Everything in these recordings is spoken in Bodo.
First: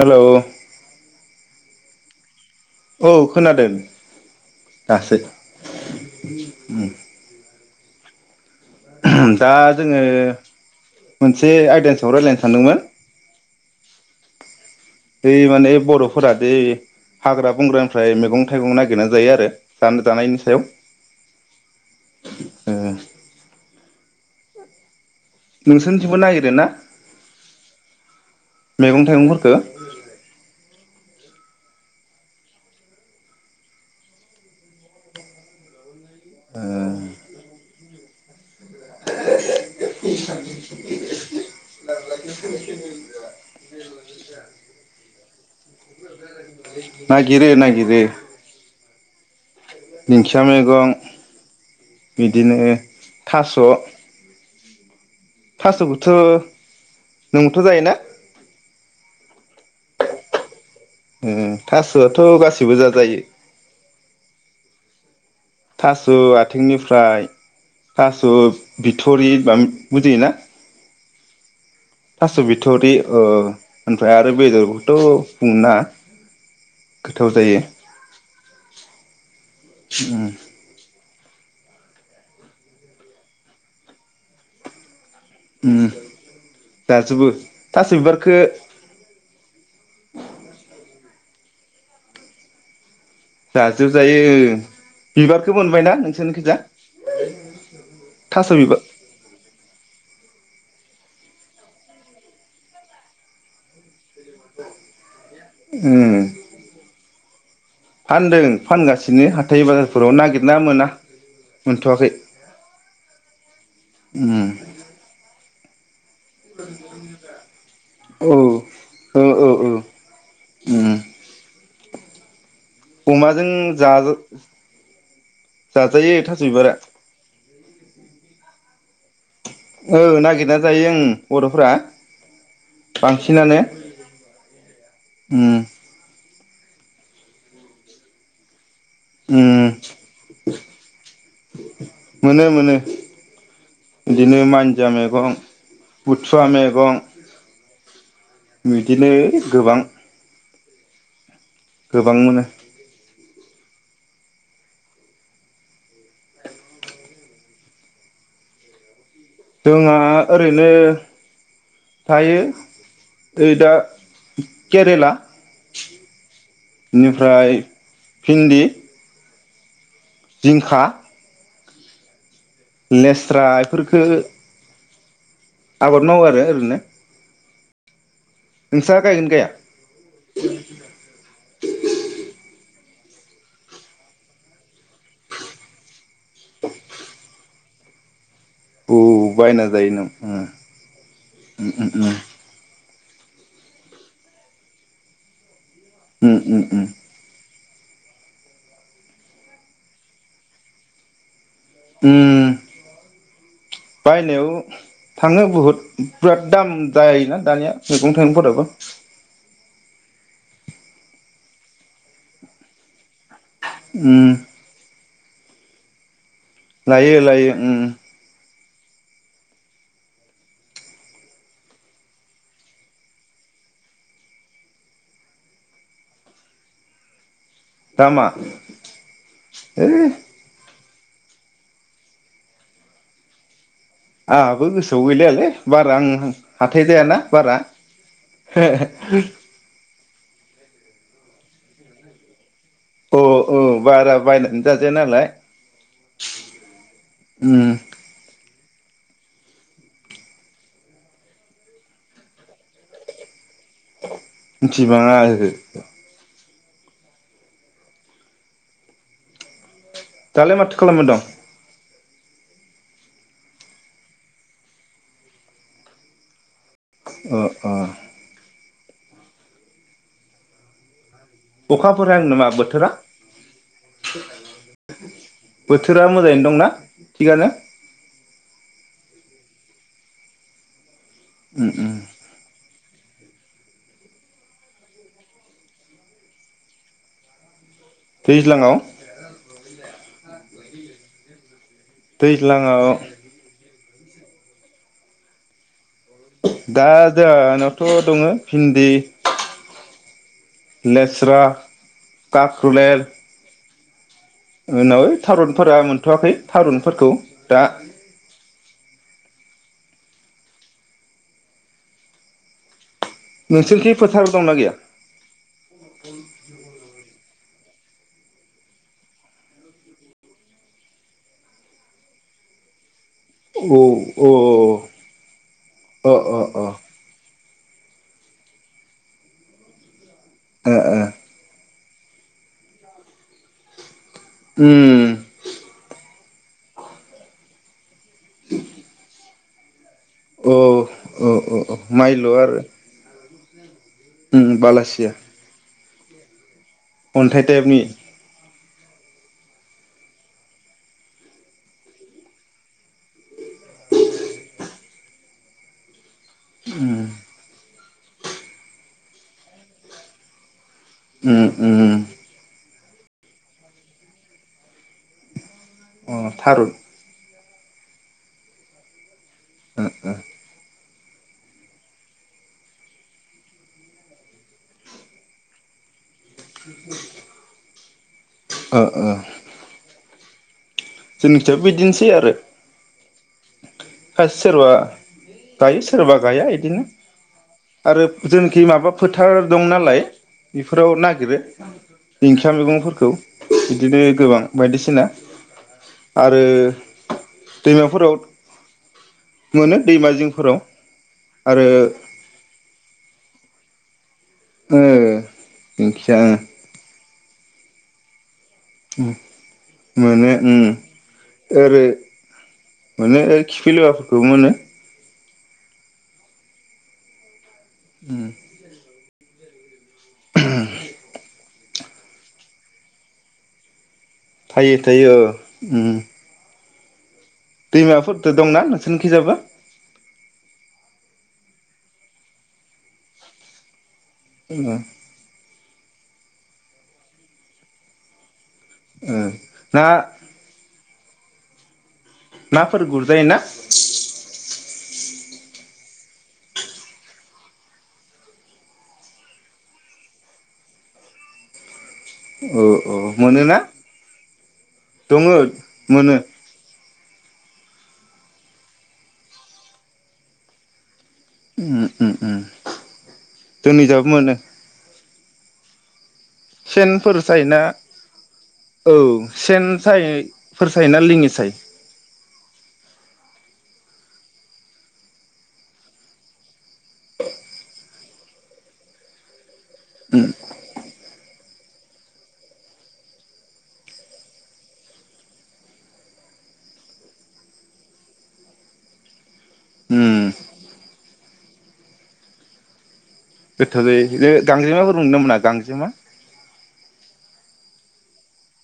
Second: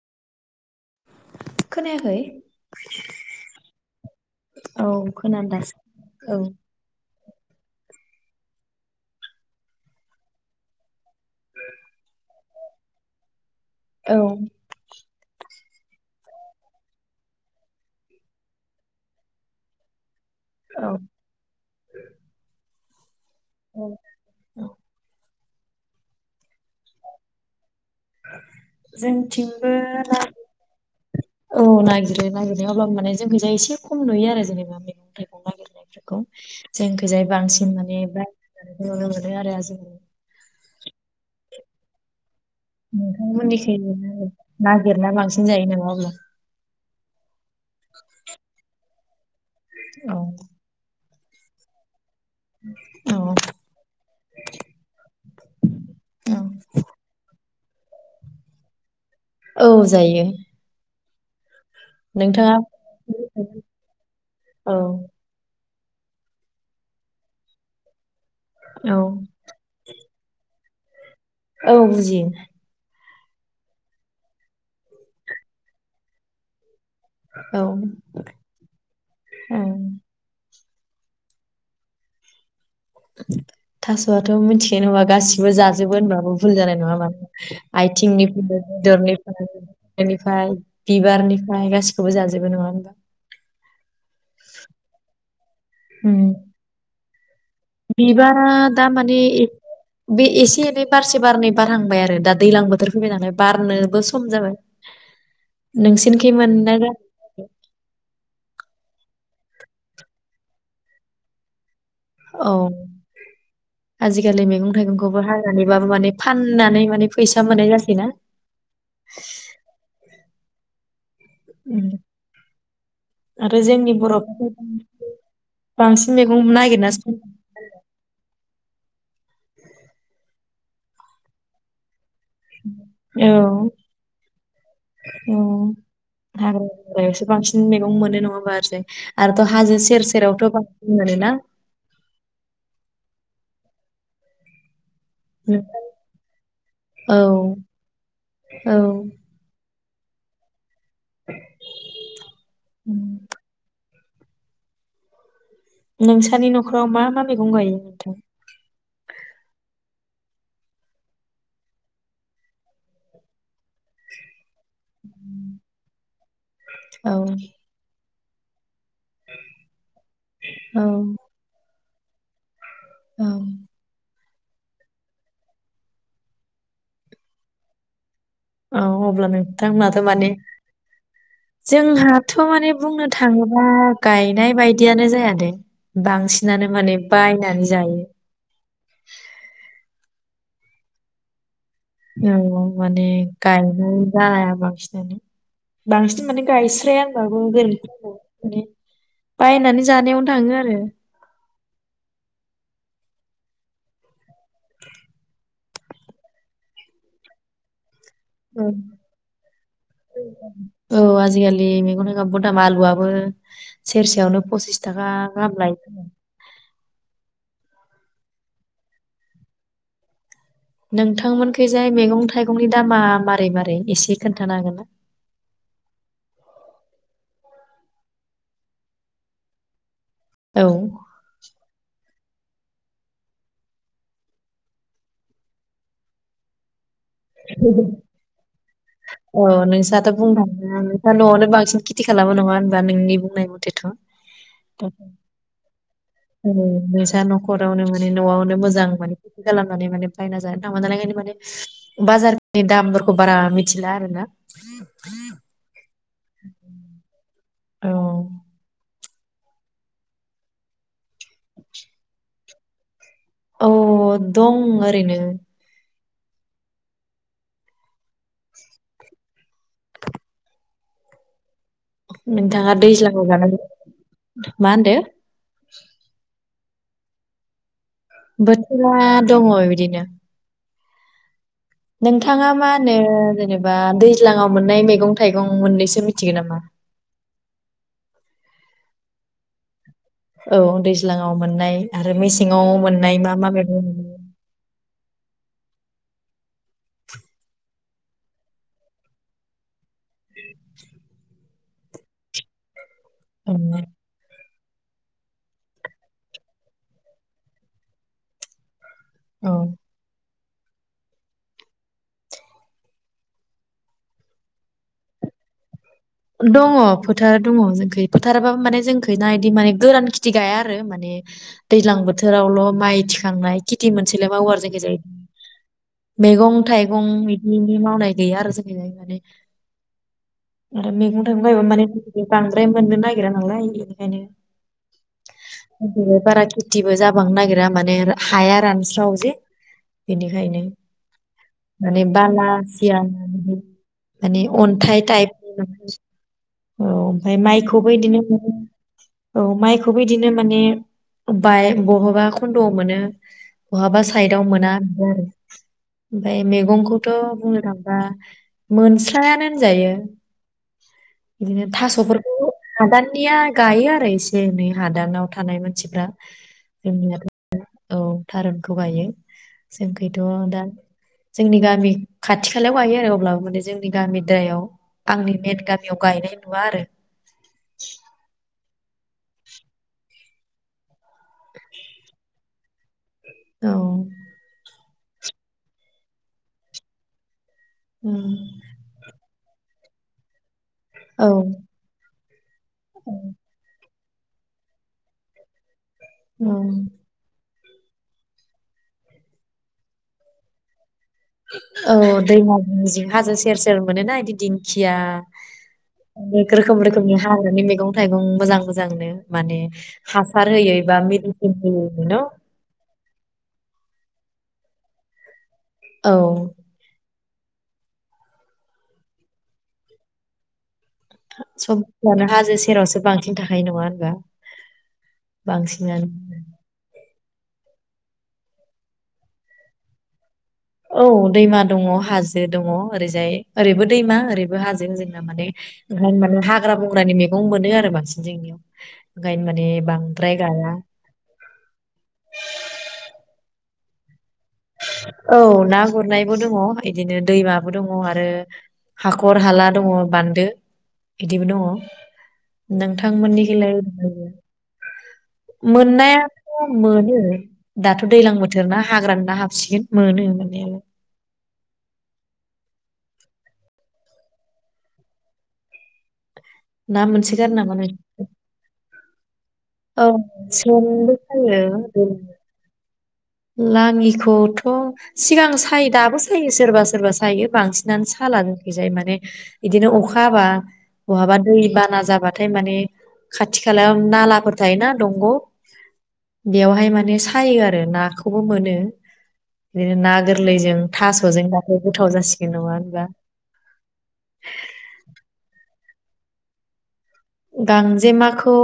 हेलौ खोनायाखै औ खोनादों औ दासो खोनादों दासो औ दा जोङो मोनसे आयदानि साव रायलायनोस सानदोंमोन औ बर'फोरादि हाग्रा बंग्रानिफ्राय मैगं थाइगं नागिरनानै जायो आरो ज जानायनि सायाव औ ओ औ औ नोंसोरनिथिबो नागिरो ना मैगं थाइगंफोरखौ ओ जोंथिंबो रा औ नागिरो नागिरनाय अब्ला माने जोंखौ जा एसे खम नुयो आरो जेनेबा मैगं थाइगं नागिरनाय जोंखैजाय बांसिन माने [inaudible] नुनो मोनो आरो आजिखालि नोंथांमोननिखै नागिरना बांसिन जायो नामा अब्ला? [inaudible] नागिरो नागिरो औ दिंखिया मैगं बिदिनो औ थास' थास'खौथ' औ नोंथ' जायोना औ जायो उम थास'आथ' नोंथाङा गासिबो जाजायो औ थास' आथिंनिफ्राय थास ' थ' औ बिथरि हनबा बुजियो ना औ बुजि औ ओमफ्राय आरो बेदरखौथ' बुंनो नाङा औ औ उम थास'आथ' मिथियो गासिबो उम जाजोबो होनबाबो भुल जानाय नङा जाजोबो मानो थास' बिबारखो आयथिंनिफ्राय बेदरनिफ्राय [unintelligible] बिबु बिबारनिफ्राय गासिखौबो जाजोबो नङा होमबा जाजोबजायो बिबारखौ मोनबायना उम नोंसोरनि खैजा [inaudible] बिबारा दा माने एसे बे एसे एै बारसे बारनै बारहांबाय आरो दा दैज्लां बोथोर फैबाय नालाय बारनोबो सम सम जाबाय उम नोंसिनिखै मोननाय औ फानदों फानगासिनो हाथाय बाजारफोराव नागिरना मोना मोनथ'वाखै औ उम आजिखालि मैगं थाइगंखौबो हाय माने फाननानै माने फैसा मोननाय जासै ना औ ओम उम आरो जोंनि जाजा बर'फोरखौ जाजायो बांसिन थास' मैगं बिबारा नागिरना संनाय औ नागिरना जायो ओन बर'फ्रा बांसिनानो औ औ हाग्रा बंग्रायावसो बांसिन मैगं मोनो नङा होनबा ओरैजाय आरोथ' उम हाजो सेर सेरावथ' बांसि मोनोना मोनो मोनो बिदिनो मान दुनदिया मैगं नोंथां? बुथुवा मैगं औ औ बिदिनो गोबां गोबां मोनो उम। नोंसानि न'खराव मा मा मैगं गायो नोंथां जोंहा ओरैनो थायो नै दा केरेला औ बेनिफ्राय फिन्दि जिंखा औ औ लेस्रा इफोरखो आबाद मावो आरो ओरैनो औ नोंस्रा अब्ला गायगोन गाया नोंथांमोनाथ' माने जोंहाथ' माने बुंनो थाङोबा गायनाय बायदियानो जायादे बांसिनानो माने बायनानै जायो आ उम उम उम औ माने गायनाय जाया बांसिनानो बांसिन माने उम उम गायस्राया होनबाबो गोरोन्थि बायनानै जानायावनो थाङो आरो उम बायनायाव थांनो बहुद बिराद दाम जायोना दानिया मेगं थाइगंफोराबो औ औ आजिखालि मैगन थाइगंबो बहुल दाम आलुआबो उम सेरसेयावनो पसिस थाखा गाहाम लायो लायो उम नोंथांमोनखैजाय मैगं थाइगंनि दामा मारै मारै एसे खोनथानो हागोन ना दामा औ आंहाबो गोसोआव गैलायलै बारा आं हाथाय जायाना बारा दा बुंनो थाङोब्ला दा नोंसा न'आवनो बांसिन खेथि खालामो नङा होनबा नोंनि अ बुंनाय औ मथेथ' बारा बायनानै जाजाया नालाय नोंसा उम न'खरावनो माने न'आवनो मोजां मोजां माने खे खालामनानै माने बायना जानो थाङा नालाय माने बाजारनि दामफोरखौ बारा मि मिथिला आरोना [inaudible] मिथिबाङा ओहो औ दालाय माथो खालामबाय दं औ दं ओरैनो ओ ओ [inaudible] अखाफोर हादों नामा नोंथाङा बोथोरा दैज्लां ह जानानै मा होनदो बोथोरा मोजाङैनो दंना थिगानो बोथोरा दङ बिदिनो उम उम नोंथाङा मा होनो जेनेबा दैज्लांआव मोननाय मैगं थाइगं मोननैसो मिथिगोन नामा दैज्लाङाव औ दैज्लांआव मोननाय आरो मेसेङाव दैज्लाङाव मोननाय मा मा मैगं मोनो दा जोंहानावथ' दङ भिन्दि लेस्रा काखरुलेर [inaudible] उनाव थारुनफोरा मोनथ'वाखै थारुनफोरखौ दा औ नोंसोरनिखि फोथाराव दंना गैया? दङ फोथार दङ जोंखै फोथाराबो माने जोंखै ना इदि माने गोरान खेथि गायया आरो माने दैज्लां बोथोरावल' माइ थिखोयो। थांनाय औ खेथि औ मोनसेल' मावो आरो जोंनिखिजाय अ अ मैगं अ थाइगं बि नोंनि मावनाय गैया आरो जोंनिहाय माने ओ आरो मैगं थाइं गायबा माने बांद्राय मोननो नागिरा नालाय। ओंखायनो उम [unintelligible] बारा खुथिबो जाबांनो नागिरा माने हाया रानस्राव जों औ बेनिखायनो औ औ औ माने माइल' आरो बालासिया होन मानि उम अन्थाइ बालासिया टाइप [unintelligible] औ ओमफाय अन्थाइ टाइपनि माइखौबो इदिनो औ माइखौबो बिदिनो माने बाय बहाबा खन्द'आव मोनो बहाबा साइदाव मोना बिदिआरो ओमफाय उम मैगंखौथ' बुंनो नाआ दा मोनस्लायानो होनजायो। उम बिदिनो उम थास'फोरखौ हादाननिया गायो आरो एसे ननै हादानाव थानायमोन। मानिफ्रा अ थारुन ओम ओ औ थारुनखौ गायो ओ जोंखैथ' दा जोंनि गामि खाथि खालायाव गायो आरो अब्लाबो जोंनि गामिद्रायाव आंनि मेन गामियाव गायनाय नुवा आरो ओ ओ ओ जोंनिथायबो बिदिनोसै आरो औ खायसे सोरबा गायो सोरबा गाया इदिनो आरो उम, जोंखि माबा फोथार दं नालाय होलाय बेफोराव औ नागिरो [unintelligible] था मैगंफोरखौ बिदिनो गोबां बायदिसिना आरो औ दैमाफोराव मोनो दैमा जिंफोराव। आरो औ दैमा जिं जिं हाजो से सेर सेर मोनो ना इदि ओ दिंखिया दिंखिया रोखोम रोखोमनि हाग्रानि मैगं मैगं थाइगं मोजां मोजांनो माने मोनो हासार उम होयै बा मिदिसिन होयै ओरै मोन' खौबो मोनो औ उम सम फ्रानो हाजो सेरावसो बांसिन थाखायो नङा होनबा थायो थायो ओ उम बांसिनानो दैमाफोरदो दंना नोंसोरनिखिजाबो औ दैमा दङ हाजो दङ ओरैजाय ओरैबो दैमा ओ ओरैबो ओ हाजों जोंना माने ओंखायनो माने हाग्रा बंग्रानि मैगं मोनो आरो बांसिन जोंनियाव। ओंगायनो माने ना बांद्राय गाया। नाफोर गुरजायो ना? औ ना गुरनायबो दङ इदिनो दैमाबो दङ आरो हाखर हाला दङ बान्दो बिदिबो दङ। औ औ नोंथांमोननि मोनोना [unintelligible] दङ मोनो मोननायाथ' मोन ओम दाथ' दैजलां बोथोर ना हाग्रानि ना हाबो सिगोन मोनो मोननायालाय। उम उम उम जोंनिजाबो मोनो। ना सेनफोर मोनसोगारो सायोना नामा नों औ सेन औ सायफोर सायोना सेनबो लिङि सायो [unintelligible] लाङिखौथ' सिगां सायो दाबो सायो सोरबा सोरबा सायो बांसिनानो साला जोंखै जाय माने इदिनो अखा उम हाबा बहाबा दै बाना जाबाथाय माने खाथि खालायाव नालाफोर थायोना दंग' बेयावहाय माने सायो आरो नाख खौबो मोनो इदिनो ना उम गोरलैजों थास'जों दाथ' गोथाव जासिगोन। नङा होनबा? गोथाव जायो। इलो गांजेमा फोरबो मोनोना मोना गांजेमा? गांजेमाखौ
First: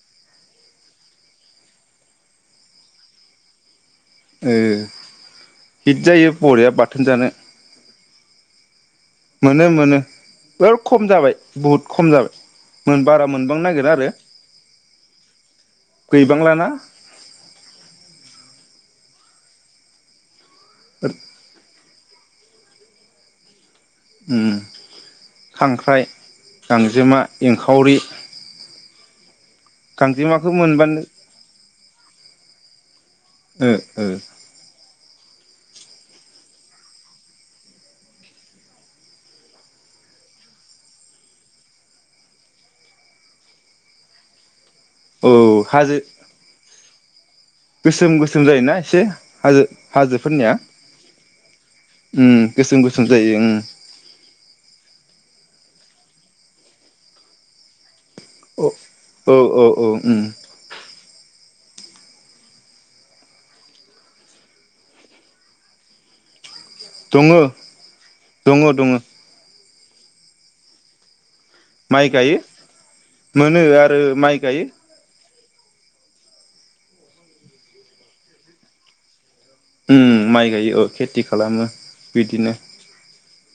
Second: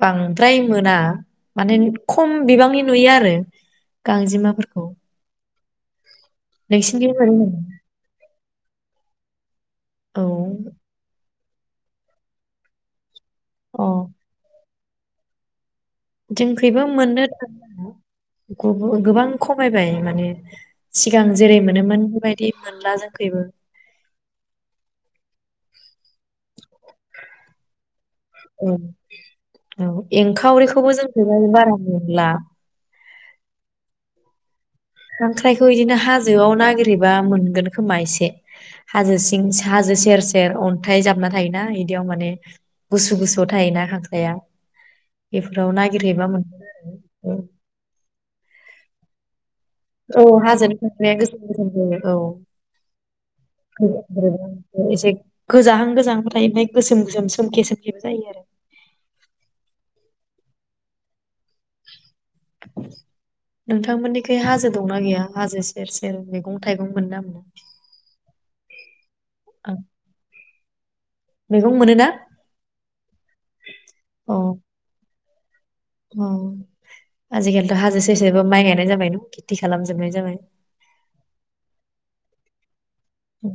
बांद्राय मोना माने खम बिबांनि नुयो आरो गांजेमाफोरखौ हित जायो बरिया बाथोन नोंसिनिथिं जानो। मोनो नामा मोनो मोनो औ बिराद खम जाबाय। बुहुद खम जाबाय मोन बाराब मोनबांनो अ नागिरा आरो गैबांलाना जोंनिखैबो मोननो थाङा गोबां खमायबाय माने सिगां जेरै मोनोमोन बेबायदि बिदि मोनला जोंखैबो उम खांख्राइ गांजोमा एंखावरि औ औ गांजेमाखौ एंखावरिखौबो मोनबानो जोंनिखैजाय बारा मोनला ओ ओ खांख्राइखौ इदिनो हाजोआव नागिरहैबा मोनगोन खोमा एसे हाजो सिं हाजो सेर सेर अन्थाइ जाबना थायोना इदियाव माने गुसु गुसु थायोना खांख्राइआ औ बेफोराव हाजो नागिरहैबा मोनगोन आरो ओ गोसोम गोसोम जायोना एसे हाजो औ हाजोफोरनिया हाजो खांख्राया गोसोम गोसोम जायो औ उम गोसोम गोसोम जायो उम गोज एसे गोजाहां गोजां थायबाय गोसोम गोजोम सोमखे सोमखे ओ औ औ औ उम नोंथांमोननिखै हाजो दंना गैया हाजो सेर सेर बे मैगं थाइगं मोनो ना दङ मोना दङ दङो ओं मैगं मोनोना माइ गायो मोनो आरो अ माइ गायो अ आजिखालिथ' हाजो ससेबो माइ गायनाय जाबाय न खालामजोबनाय उम जाबाय माइ गायो ओ खेथि खालामो बिदिनो औ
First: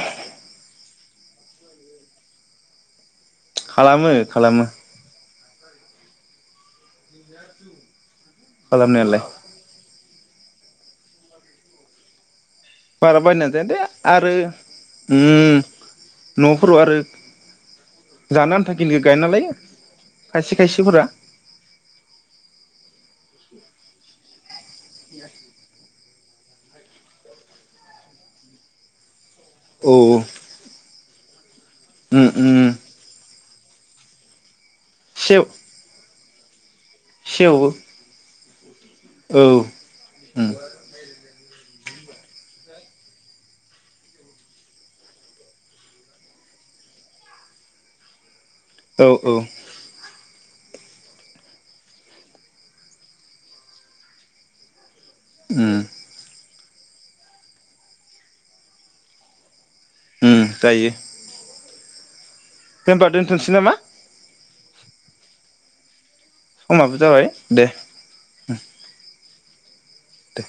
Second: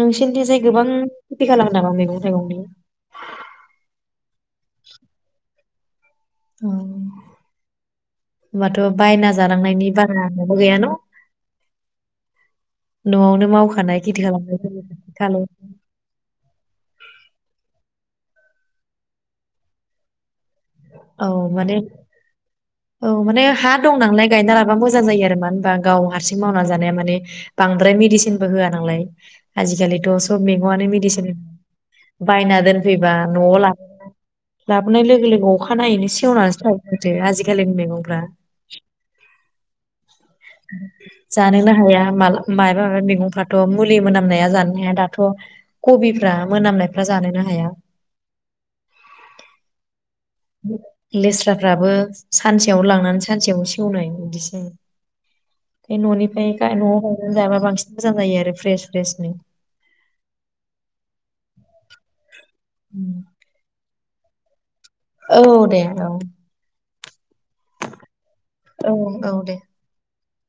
नोंसिनि थिंजाय गोबां खेथि खालामो नामा मैगं थाइगंनि खालामो खालामो अ होनोमबाथ' खालामनायालाय बायना जानांनायनि बारा गैया न बारा न'आवनो बायनानै जाया दे मावखानाय खेथि आरो खालामनाय खालाम उम न'फोराव आरो जानो आन्था खिनिखौ गायना लायो खायसे खायसेफोरा औ माने औ माने हा दं नालाय गायना मब मोजां जायो मानो होनबा गाव हारसिं मावनानै जानाया माने बांद्राय मेदिसिनबो होआ नालाय औ आजिखालिथ' उम सब मेगंआनो मिदिसिन उम बायना उम दोनफैबा न'आव लाबोना लाबोनाय लोगो सेव लोगो अखानायैनो सेवनानोसो थायो। माथो सेवो आजिखालिनि मैगंफ्रा [inaudible] औ उम जानोनो हाया माबा मायबा मायबा मैगंफ्राथ' मुलि मोनामनाया जानोनो हाया दाथ' कबिफ्रा मोनामनायफ्रा जानोनो हाया। औ औ लेस्राफ्राबो सानसेयाव लांनानै सानसेयावनो सेवनाय बिदिसै उम बे न'निफ्राय न'आव हंनानै जाबा बांसिन मोजां जायो आरो फ्रेस फ्रेसनो उम जायो। दे होनबा दोन्थनोसै नामा? औ दे औ समाबो जाबाय। दे ओ औ औ दे दे